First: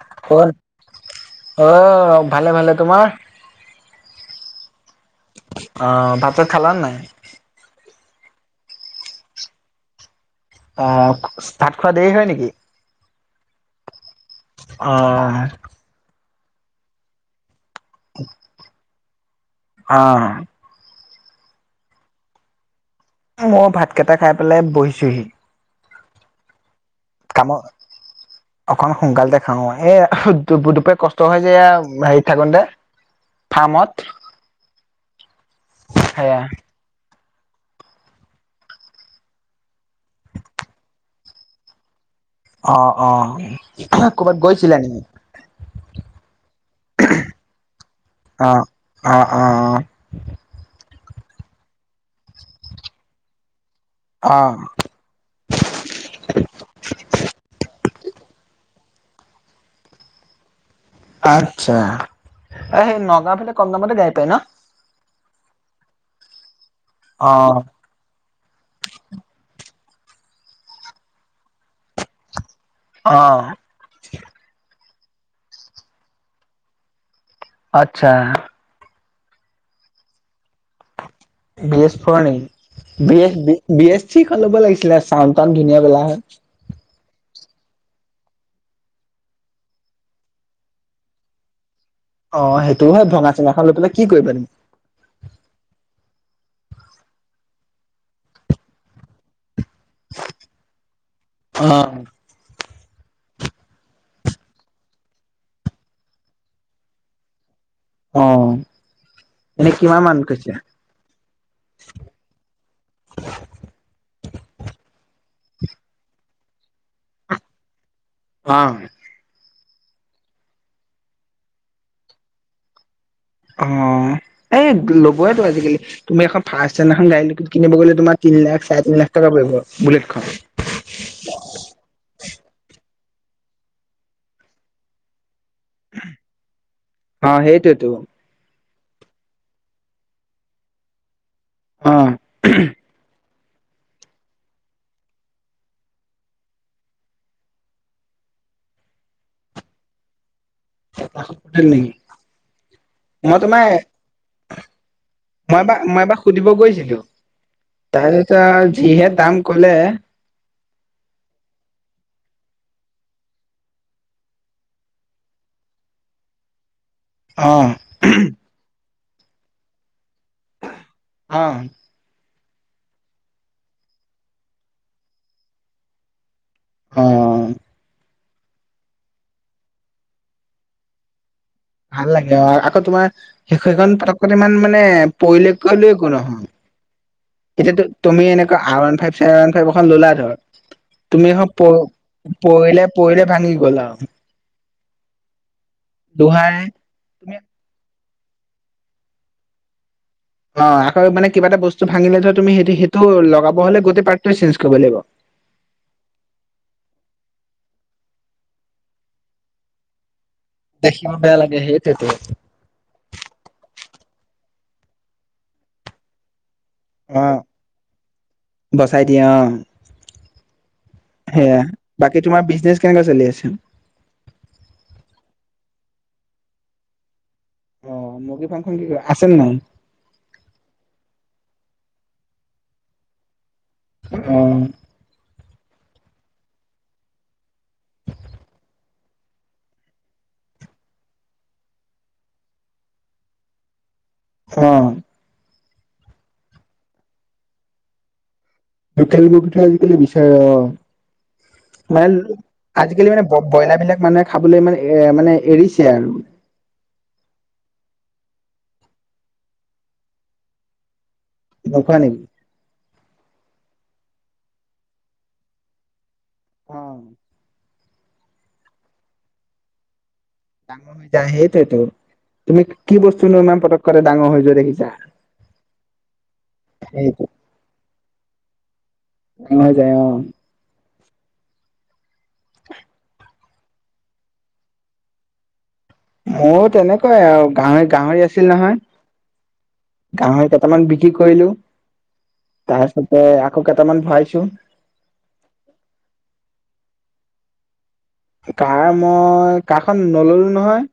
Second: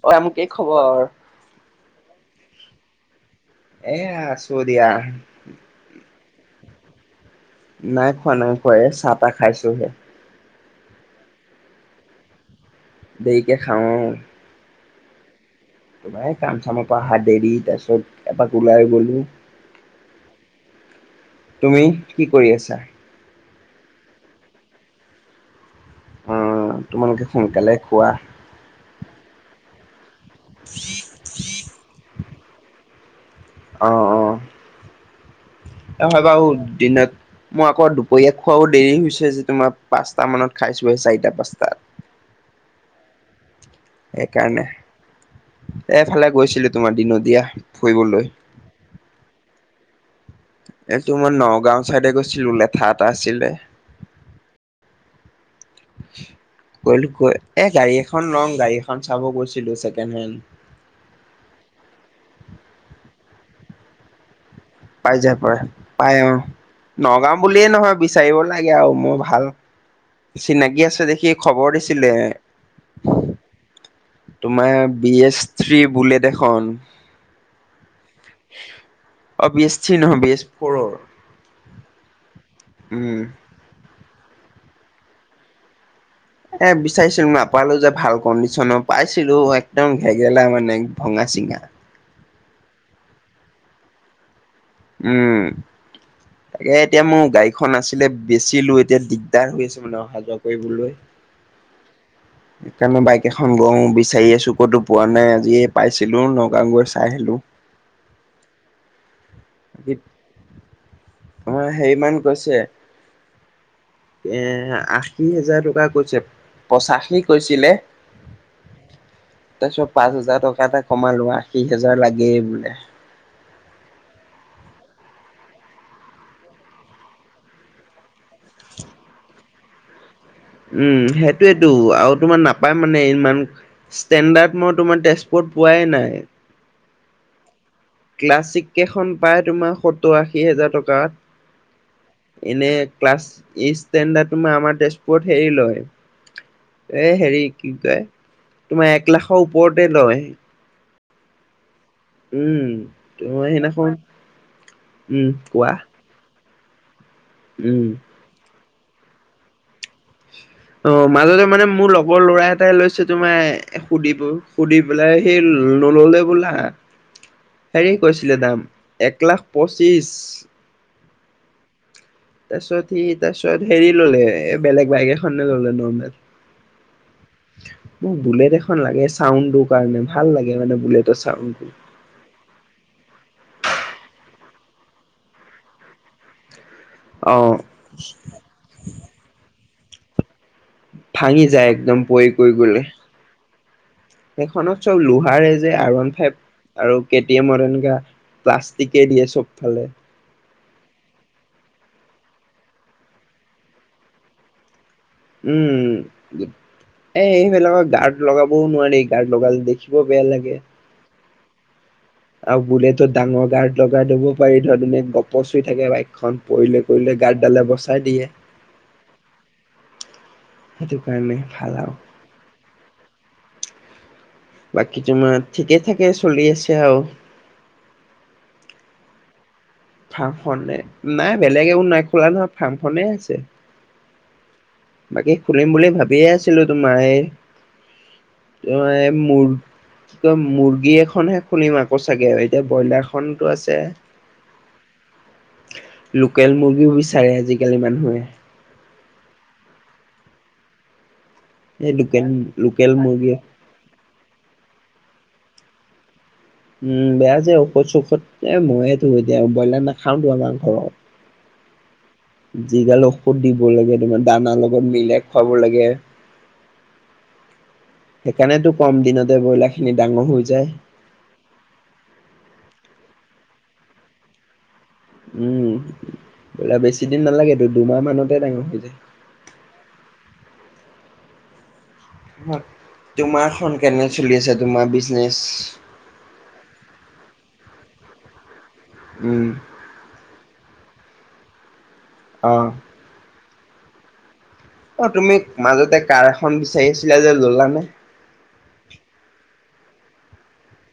[unintelligible] কি অ', খবৰ? অ', ভালে ভালে, তোমাৰ। এয়া আছোঁ দিয়া। অ', ভাত খালা নে নাই। নাই খোৱা নাই খোৱা চাহ তাহ খাইছোঁহে। অ', ভাত খোৱা দেৰি হয় নেকি? দেৰিকে খাওঁ অ'। অ'। তোমাৰ কাম চামৰ পৰা অহা দেৰি, তাৰপিছত এপাক ওলাই গ'লো। অ'। তুমি কি কৰি আছা? মই ভাত কেইটা খাই পেলাই বহিছোঁহি। অ তোমালোকে কামত সোনকালে খোৱা। অকন সোনকালে খাওঁ আৰু [unintelligible] দুপু দুপ কষ্ট হয় যে হেৰিত থাকোঁতে। অ ফাৰ্মত। অ' হয় সেয়া [unintelligible] দিনত মই আকৌ দুপৰীয়া খোৱাও দেৰি হৈছে যে, তোমাৰ পাঁচটা মানত খাইছোঁহে, চাৰিটা পাঁচটাত। অ', অ'। ক'ৰবাত সেইকাৰণে, গৈছিলা নেকি? এফালে গৈছিলোঁ তোমাৰ দিনত, দিয়া ফুৰিবলৈ। অ', অ', অ'। এইটো মই নগাঁও ছাইডে গৈছিলোঁ, লেঠা এটা আছিলে। অ'। গ'লো গৈ, এ গাড়ী এখন ল'ম, গাড়ী এখন চাব গৈছিলোঁ, ছেকেণ্ড হেণ্ড। আচ্ছা, সেই নগাঁও ফালে কম দামতে গাড়ী পায় ন'। পাই যায়, পাই অ' নগাওঁ অ', বুলিয়ে নহয়, বিচাৰিব লাগে আৰু মই ভাল চিনাকি আছে দেখি খবৰ দিছিলে। অ'। তোমাৰ, বি এছ থ্ৰী বুলেট এখন। আচ্ছা। অ' বি এছ থ্ৰী নহয় বি এছ ফ'ৰৰ। বি এছ ফ'ৰৰ নেকি, উম B S B B S three ল'ব লাগিছিলে চাউন্ড টাউনড ধুনীয়া পালা হয়। এ, বিচাৰিছিলোঁ মই নাপালো যে ভাল কণ্ডিচনৰ পাইছিলোঁ একদম ঘেগেলা মানে, ভঙা চিঙা। অ', সেইটোওঁ হয় ভঙা চিঙাখন লৈ পেলাই কি কৰিবা তুমি। উম, তাকে এতিয়া মোৰ গাড়ীখন আছিলে বেচিলো, এতিয়া দিগদাৰ হৈ আছে। মই অহা যোৱা কৰিবলৈ। অ'। কাৰণ, বাইক এখন বিচাৰি আছোঁ ক'তো পোৱা নাই, আজিয়ে পাইছিলোঁ, নগাওঁ গৈ চাই আহিলো। অ', এনেই কিমান মান কৈছে? আপোনৰ হেৰিমান কৈছে এ, আশী হোজাৰ টকা কৈছে, পঁচাশী কৈছিলে। অ'। তাৰপিছত পাঁচ হাজাৰ টকা এটা কমালো, আশী হাজাৰ লাগেই বোলে। অ', এই ল'বয়েটো আজিকালি। তুমি এখন ফাৰ্চ ষ্টেণ্ডাৰ্ড খন গাড়ী এখন কিনিব গ'লে, তোমাৰ তিন লাখ চাৰে তিন লাখ টকা পৰিব বুলেটখন। উম, সেইটোৱেটো, আৰু তোমাৰ নাপায় মানে ইমান ষ্টেণ্ডাৰ্ড, মই তোমাৰ তেজপুৰত পোৱাই নাই। অ'! সেইটোৱেতো। ক্লাছিক কেইখন পাই তোমাৰ, সত্তৰ-আশী হাজাৰ অ টকাত। এনে, ক্লাছ ইষ্টেণ্ডাৰ্ডটো তোমাৰ, আমাৰ তেজপুৰত, হেৰি লয়। এ হেৰি, কি কয়! তোমাৰ এক লাখৰ ওপৰতে, লয়। [unintelligible] নেকি? উম মই তোমাৰ, উম মই কোৱা এবাৰ, মই এবাৰ সুধিব গৈছিলোঁ। উম! [unintelligible] যিহে দাম ক'লে! অ'! মাজতে মানে, মোৰ লগৰ ল'ৰা এটাই লৈছে, তোমাৰ সুধিব, সুধি বোলাই সেই, নল'লে হ'বলা। অ'! সি কৈছিলে দাম! এক লাখ পঁচিছ। অ'! তাৰপিছত সি, তাৰপিছত হেৰি ল'লে, এ, বেলেগ বাইক এখনে ল'লে, নৰ্মেল। অ উম! বুলেট এখন লাগে, চাউণ্ডটোৰ কাৰণে। ভাল লাগে মানে, বুলেটৰ চাউণ্ডটো। ভাল লাগে, অ'! আকৌ, তোমাৰ সেইখন, পতকনে ইমান মানে, পৰিলে কৰিলেও, একো নহয়। অ এতিয়া, [unintelligible] তুমি এনেকুৱা, R one five, sir one five এখন ল'লা ধৰ, তুমি ভাঙি এখন, যায় প একদম পৰি কৰি গলে পৰিলে-পৰিলে ভাঙি গ'ল আৰু। সেইখনত চব লোহাৰে যে, আইৰন ফাইভ দোহাই আৰু কে তুমি টি এম [unintelligible] প্লাষ্টিকে দিয়ে, চবফালে। অ'! আকৌ মানে, কিবা এটা বস্তু ভাঙিলে, ধৰ তুমি, সই সেইটো লগাব হ'লে, গোটেই পাৰ্টটোৱে চেঞ্চ কৰিব লাগিব। উম! এই, এইবিলাকৰ গাৰ্ড লগাবও নোৱাৰি। গাৰ্ড লগালে, দেখিবও বেয়া লাগে। দেখিব বেয়া লাগে, সেইটোৱেতো! আৰু বুলেটত ডাঙৰ গাৰ্ড লগাই দিব পাৰি, ধৰ এনে, গপচ হৈ থাকে, বাইকখন পৰিলে। পৰিলে, অ গাৰ্ড ডালে বচাই দিয়ে। বচাই দিয়ে অ সেইটো কাৰণে ভাল আৰু। এই, তোমাৰ বিজনেছ কেনেকা চলি আছে? বাকী তোমাৰ, ঠিকে-ঠাকে চলি আছে আৰু। অ'! মুৰ্গী ফাৰ্ম খন আছে, নাই? ফাৰ্মখনে, নাই বেলেগ একো, নাই খোলা নহয়, ফাৰ্মখনে আছে। অ'! বাকী, খুলিম বুলি ভাবিয়ে আছিলোঁ! তোমাৰ এই, [unintelligible] কি কয়, মুৰ্গী এখনহে খুলিম আকৌ, চাগে। এতিয়া, ব্ৰইলাৰ খনোঁ আছে। অ'! লোকেল মুৰ্গীও বিচাৰে, আজিকালি মানুহে। লোকেল মুৰ্গীটো, আজিকালি বিচাৰে। অ'! এই লোকেল মানে, লোকেল আজিকালি মানে, মুৰ্গী ব্ৰইলাৰ বিলাক মানুহে খাবলৈ মানে, এ, মানে, এৰিছে আৰু। উম, বেয়া যে! ঔষধ- চৌষধ, মইয়েতো এতিয়া, ব্ৰইলাৰ নাখাওঁতো, আমাৰ ঘৰত। নোখোৱো নেকি? যিগাল ঔষধ দিব লাগে তোমাৰ, দানা লগত মিলাই খুৱাব লাগে। অ'! সেইকাৰণেতো, কম দিনতে ব্ৰইলাৰ খিনি ডাঙৰ হৈ যায়। যাই সেইটোৱতো, তুমি কি বস্তুনো ইমান পতককে, ডাঙৰ হৈ যোৱা দেখিছা? উম, ব্ৰইলাৰ বেছি সেইটো দিন নালাগেতো, দুমাহ মানতে ডাঙৰ হৈ যায়। হৈ যায়, অ'! তোমাৰখন কেনে চলি আছে তোমাৰ বিজনেচ? মোৰ তেনেকুৱাই আৰু। গাহ-গাহৰি আছিল নহয়। উম। গাহৰি কেইটামান বিক্ৰী কৰিলো। অ'। তাৰপিছতে আকৌ কেইটামান ভৰাইছো। অ তুমি মাজতে কাৰ এখন বিচাৰি আছিলা যে ল'লা নে? কাৰ মই কাৰখন নললো নহয়।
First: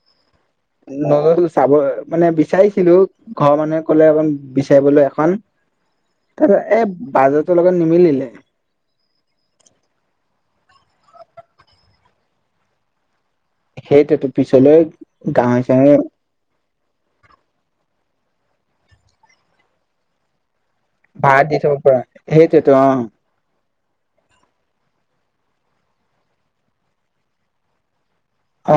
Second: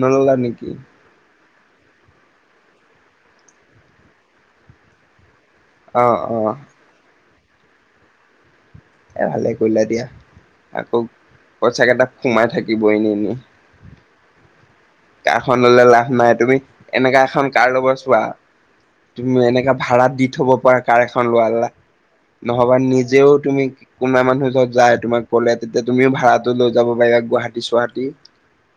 নাললা নেকি? মই চাব মানে বিচাৰিছিলো ঘৰৰ মানুহে ক'লে অক বিচাৰিবলৈ এখন। অ অ তাৰ এ বাজাৰটোৰ লগত নিমিলিলে। এ ভালে কৰিলা দিয়া। আকৌ পইচাকেইটা সোমাই থাকিব এনেই এনেই। সেইটো পিছলৈ গাঁৱে কাৰখন ললে চাঁৱে লাভ নাই। তুমি এনেকা এখন কাৰ লবা চোৱা তুমি এনেকা ভাড়াত দি থব পৰা কাৰ এখন ভাড়া দি লোৱালা। থব পৰা সেইটোতো নহবা অ নিজেও তুমি কোনোবা মানুহ যত যায় তোমাক কলে তেতিয়া তুমিও ভাড়াটো লৈ যাব পাৰিবা গুৱাহাটী-চুৱাহাটী। অ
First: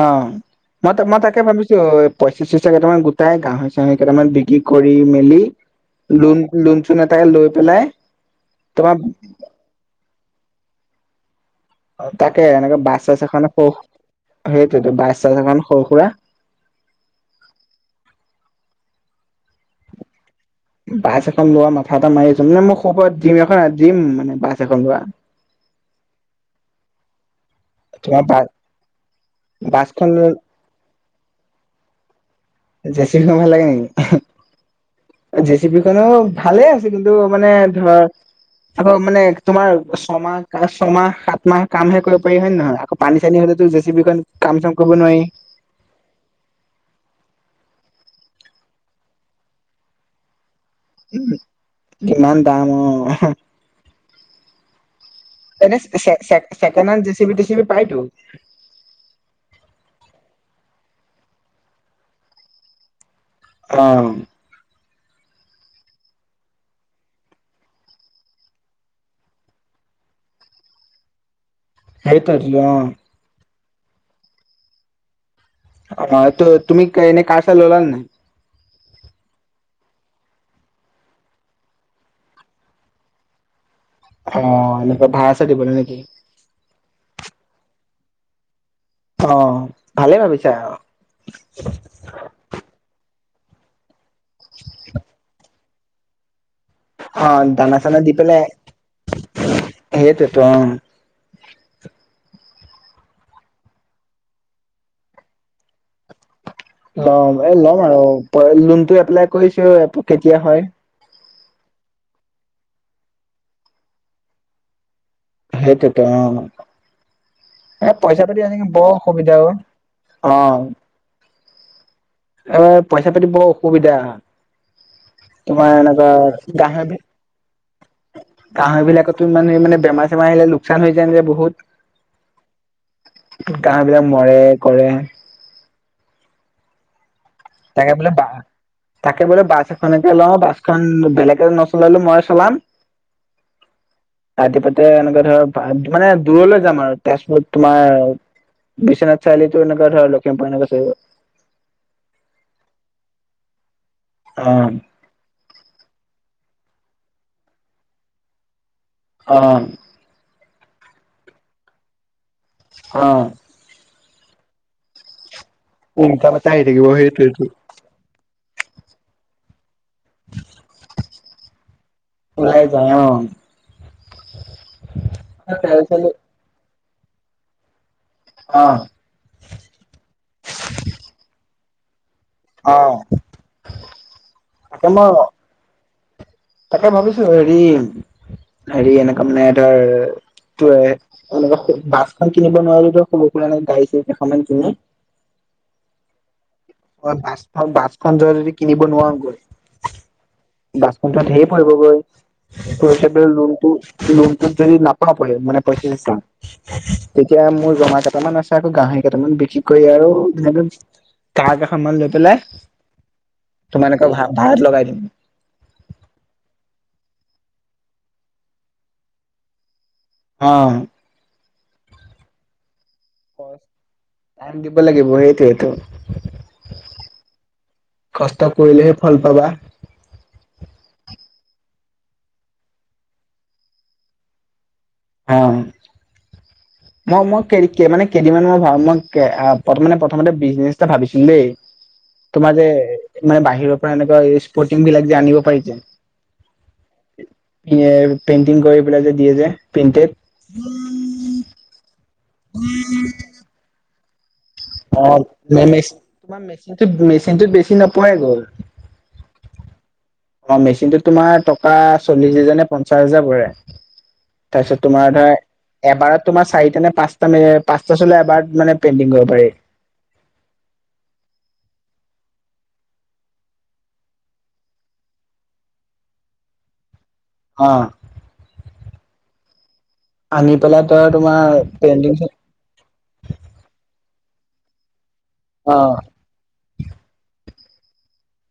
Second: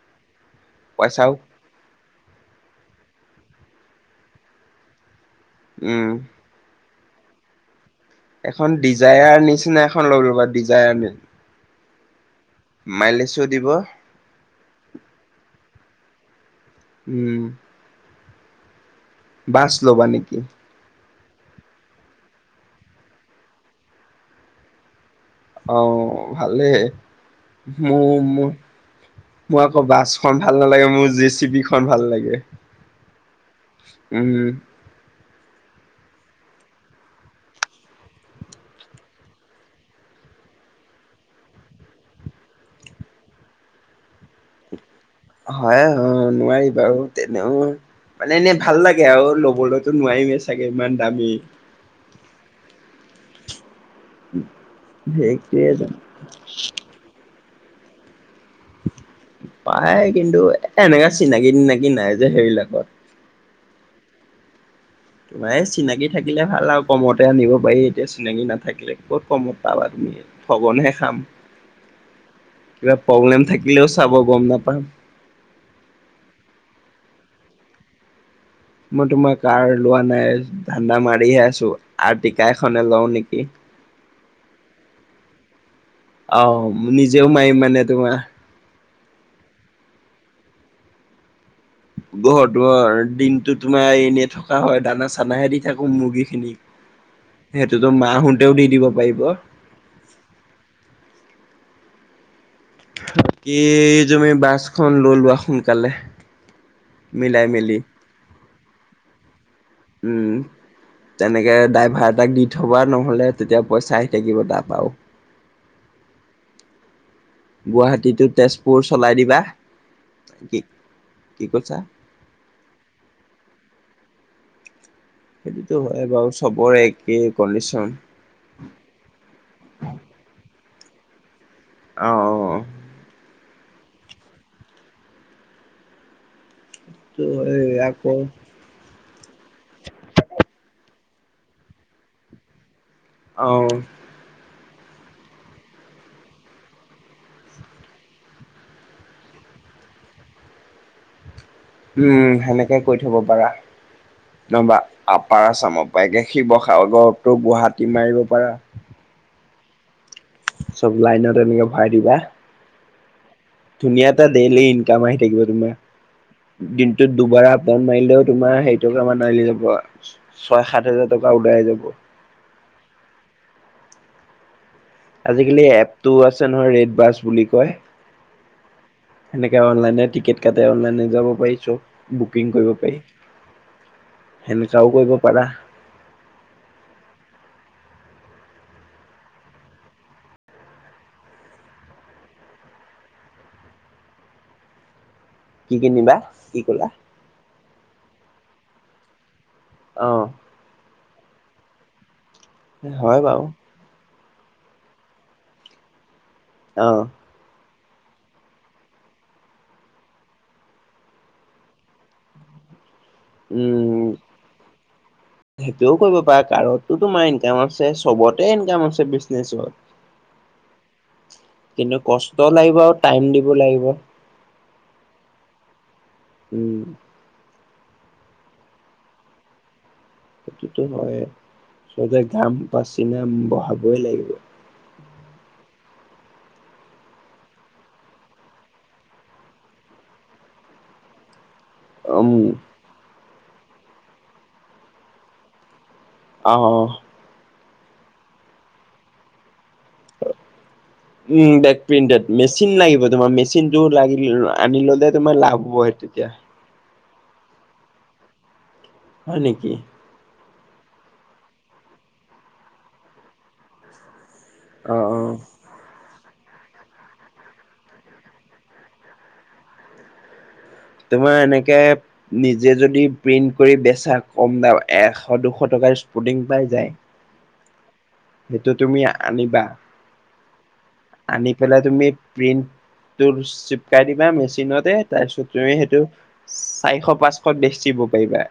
ম ত মই তাকে ভাবিছো পইচা-চইচা কেইটামান গোটাই গাহৰি-চাহৰি কেইটামান বিক্ৰী কৰি মেলি, উম লোন লুম-চুন এটাকে লৈ পেলাই এখন তোমাৰ ডিজায়াৰ নিচিনা এখন লৈলো লোবা ডিজায়াৰ ম তাকে এনেকে বাছ-চাছ এখন সৰু সেইটোতো, বাছ-চাছ এখন সৰু-সুৰা। উম। বাছ ল'বা নেকি? বাছ এখন লোৱা মাথা এটা মাৰি আছো। মানে মই সৰু পৰা ড্ৰিম এখন ড্ৰিম মানে বাছ এখন লোৱা। অ ভালেই। তোমাৰ বা মোৰ-মোৰ-মোৰ আকৌ বাছখন ভাল ভাল নালাগে। মোৰ জি চি পি খন ভাল লাগে। জে চি বি ভাল লাগে নেকি? উম। জে চি পি খনো ভালে আছে। কিন্তু মানে ধৰ আকৌ মানে তোমাৰ ছমাহ ছয়মাহ সাত মাহ কামহে কৰিব পাৰি হয় নে নহয়। আকৌ পানী-চানী হ'লেতো জে চি বি কাম-চাম কৰিব নোৱাৰি। হয় হয় নোৱাৰি বাৰু তেনেও মানে এনে ভাল লাগে আৰু ল'বলৈতো নোৱাৰিমেই চাগে ইমান দামী। ইমান দাম অ। [unintelligible] এনে চে চে চেকেণ্ড হেণ্ড জেচিপি-তিচিপি পায় টো। পায় কিন্তু এ এনেকা চিনাকি থিনাকি নাই যে সেইৰিবলাকত। অ। তোমাৰ এই চিনাকি থাকিলে ভাল আৰু কমতে আনিব পাৰি, এতিয়া চিনাকি নাথাকিলে ক'ত কমত পাবা তুমি। ঠগন হে খাম। সেইটাৱেটো অ। কিবা প্ৰব্লেম থাকিলেও চাব গম নাপাম। অ ত তুমি কনে কাৰ-চাৰ ললা নে নাই? মই তোমাৰ কাৰ লোৱা নাই ধান্দা মাৰিহে আছো। আৰ্টিকা এখনে লও নেকি। অ এনেকুৱা ভৰা-চাৰা দিবলে নেকি? আহ নিজেও মাৰিম মানে তোমাৰ অ ভালে ভাবিছা আৰু। ঘৰটো দিনটো তোমাৰ এনে থকা হয়, দানা-চানাহে দি থাকো মুৰ্গী খিনিক। অ দানা সেইটোতো মাহোতেও দি দিব পাৰিব। সেইটোৱেটো উম। বাকী তুমি বাছখন লৈ লোৱা সোনকালে। ল'ম মিলাই এ মেলি ল'ম আৰু লোনটো এপ্লাই কৰিছো উম। কেতিয়া হয় তেনেকে, ড্ৰাইভাৰ এটাক দি থবা নহ'লে, তেতিয়া পইচা আহি থাকিব তাৰ, আৰু। সেইটোৱেটো অ'। এ, গুৱাহাটীতো পইচা পাতি এনেকে তেজপুৰ বৰ চলাই অসুবিধা দিবা অ'। কি কি কৈছাঁ? এ, পইচা পাতি বৰ অসুবিধা। তোমাৰ সেইটোৱেটো হয় এনেকুৱা বাৰু, চবৰে একেই কনডিশ্যন। গাঁহৰি বিলাকটো মানে মানে, বেমাৰ চেমাৰ আহিলে লোকচান হৈ যায় যে বহুত। অ, অ, অ'। বিলাক মৰে কৰে। এই তাকে বোলো আকৌ তাকে বোলো, বাছ এখনকে লওঁ, বাছখন বেলেগে নচলালেও, মই চলাম অ'। ৰাতিপুৱাতে এনেকে ধৰ, মানে দূৰলৈ যাম আৰু তেজপুৰত তোমাৰ বিশ্বনাথ চাৰিআলি তোৰ এনেকা ধৰ লখিমপুৰ উম, সেনেকে কৰি থ'ব পাৰা নহ'বা অ আপাৰ আচামৰ পৰা এতিয়া, শিৱসাগৰ তো, গুৱাহাটী মাৰিব পাৰা। অ'। চব লাইনৰে এনেকে ভৰাই দিবা। অ'। ধুনীয়া এটা ডেইলি ইনকাম আহি থাকিব, তোমাৰ। উ তে চ [unintelligible] আহি থাকিব সেইটোৱেটো। দন [unintelligible] মাৰিলেও তোমাৰ হেৰি টকা মান আহি যাব, ছয় সাত হাজাৰ টকা উলাই যাব। ওলাই যায়, অ'। আজিকালি এপটো আছে নহয়, ৰেড বাছ বুলি কয়। অ'। পাৰ অ [unintelligible] তাকে সেনেকুৱাওঁ মই কৰিব পাৰা। তাকে ভাবিছোঁ হেৰি, হেৰি এনেকুৱা মানে ধৰ এনেকা, বাছখন কিনিব নোৱাৰিলেও এনে সৰু-সুৰা গাড়ী কেইখনমান কিনি কি কিনিবা? কি কলা? বাছখন বাছখন য [unintelligible] যদি কিনিব নোৱাৰোগৈ। অ'। বাছটো খনটো ঢেৰ পৰিবগৈ, হয় বাৰু লোনটো লোনটোত যদি নাপাও মানে পইচা চইচা অ', এতিয়া মোৰ জমা কেইটামান আছে, আকৌ গাহৰি কেইটামান বিক্ৰী কৰি আৰু এ কাৰ কেইখনমান লৈ পেলাই, উম তোমালোকৰ ভাড়াত লগাই দিম। সেইটোও কৰিব পাৰা, কাৰটো তোমাৰ ইনকাম আছে, চবতে ইনকাম আছে, বিজনেচত। অ',। কিন্তু, কষ্ট লাগিব, আৰু টাইম দিব লাগিব। টাইম দিব লাগিব, সেইটোৱেটো। উম',। কষ্ট কৰিলেহে, ফল পাবা। সেইটোটো হয়ে, ঘাম পচিনা বঢ়াবই লাগিব। অহ। মই, মই মানে, কেইদিনমানৰ পৰা মই প্ৰথমতে বিজনেচ এটা ভাবিছিলোঁ, দেই উম তোমাৰ যে, মানে বাহিৰৰ পৰা এনেকুৱা স্পৰ্টিং বিলাক যে, আনিব পাৰি যে অ',। [unintelligible] পেইন্টিং কৰি পেলাই যে দিয়ে যে, প্ৰেইন্টেড। উম, ডেড প্ৰিন্টেড, মেচিন লাগিব তোমা, ৰ মেচিন টো লাগি লোৱা। আনি ল'লে তোমাৰ লাভ হ'ব তেতিয়া। কিন্তু মেচিনটোত বেছি নপৰেগৈ। হয় নেকি? অ', মেচিনটোত তোমাৰ টকা চল্লিশ হোজাৰ নে, পঞ্চাশ হাজাৰ পৰে। তাৰপিছত অ তোমাৰ অ ধৰা এবাৰত তোমাৰ চাৰিটা নে পাঁচ-পাঁচটা চোলা বা মানে পেইণ্টিং কৰিব পাৰে। তোমাৰ এনেকে নিজে যদি প্ৰিন্ট কৰি বেচা, কম দাম এশ দুশ টকাৰ স্পুটিং পাই যায়। অ'। সেইটো তুমি আনিবা। আনি পেলাই তই তোমাৰ আনি পেলাই তুমি পেইণ্টিং প্ৰিণ্ট তোৰ চিপকাই দিবা মেচিনতে, তাৰপিছত তুমি অ সেইটো চাৰিশ পাঁচশ বেচিব পাৰিবা,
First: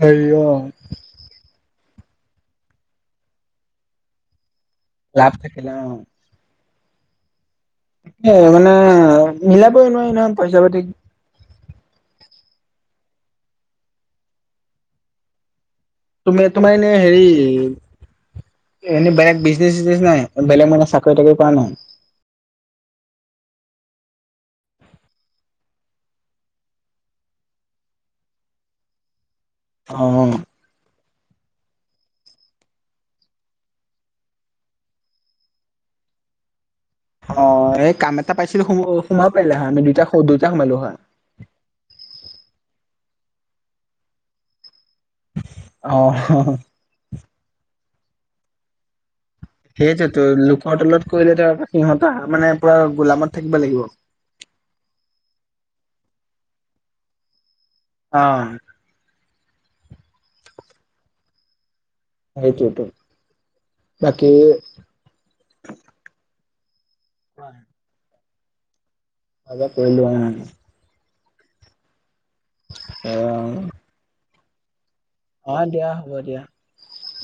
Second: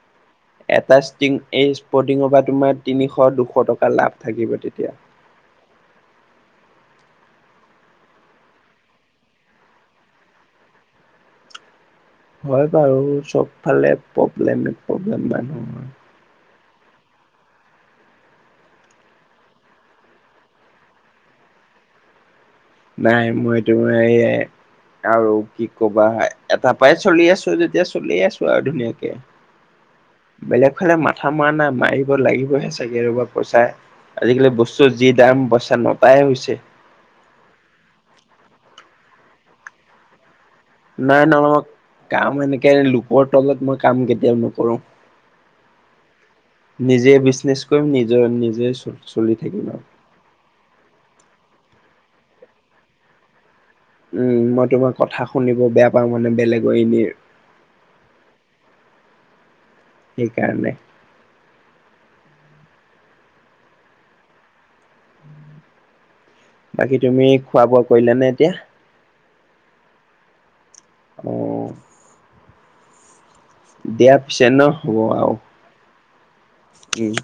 হেৰি অ এটা টি এই স্পৰ্টিঙৰ পৰা তোমাৰ তিনিশ, দুশ টকা লাভ থাকিব তেতিয়া। লাভ থাকিলা, অ'। এ মানে মিলাবই নোৱাৰি নহয় পইচা পাতি হয় বাৰু, চব ফালে প্ৰব্লেম প্ৰব্লেম মানুহৰ। তুমি তোমাৰ এনে হেৰি এনেই বেলেগ বিজনেচ-চিজনেচ নাই বেলেগ, মানে চাকৰি তাকৰি কৰা নাই? নাই, মই তোমাৰ এইয়াই আৰু কি কবা, এটাৰ পৰাই চলি আছো যেতিয়া চলিয়ে আছো আৰু ধুনীয়াকে। অ'। বেলেগ ফালে মাথা মৰা নাই, মাৰিব লাগিবহে চাগে ৰ'বা পইচাই আজিকালি বস্তুৰ যি দাম, পইচা নটাই হৈছে। অ', এই কাম এটা পাইছিলো সোমো সোমাব পাৰিলা হয়, আমি দুইটা দুইটা সোমালো হয়। নাই নহ, মই কাম এনেকে লোকৰ তলত মই কাম কেতিয়াও নকৰো। অ'। নিজেই বিজনেছ কৰিম, নিজৰ নিজে চলি থাকিম আৰু। তো, লোকৰ তলত কৰিলে ধৰ সিহঁতৰ মানে পুৰা গোলামত থাকিব লাগিব। উম, মই তোমাৰ কথা শুনিব বেয়া পাওঁ মানে বেলেগৰ এনেই। অ'। সেইকাৰণে। সেইটোটো, বাকি বাকী তুমি, খোৱা বোৱা কৰিলা নে এতিয়া? [unintelligible] অ'। [unintelligible] দিয়া পিছে হ, হ'ব আৰু। অ', দিয়া, হ'ব দিয়া। উম।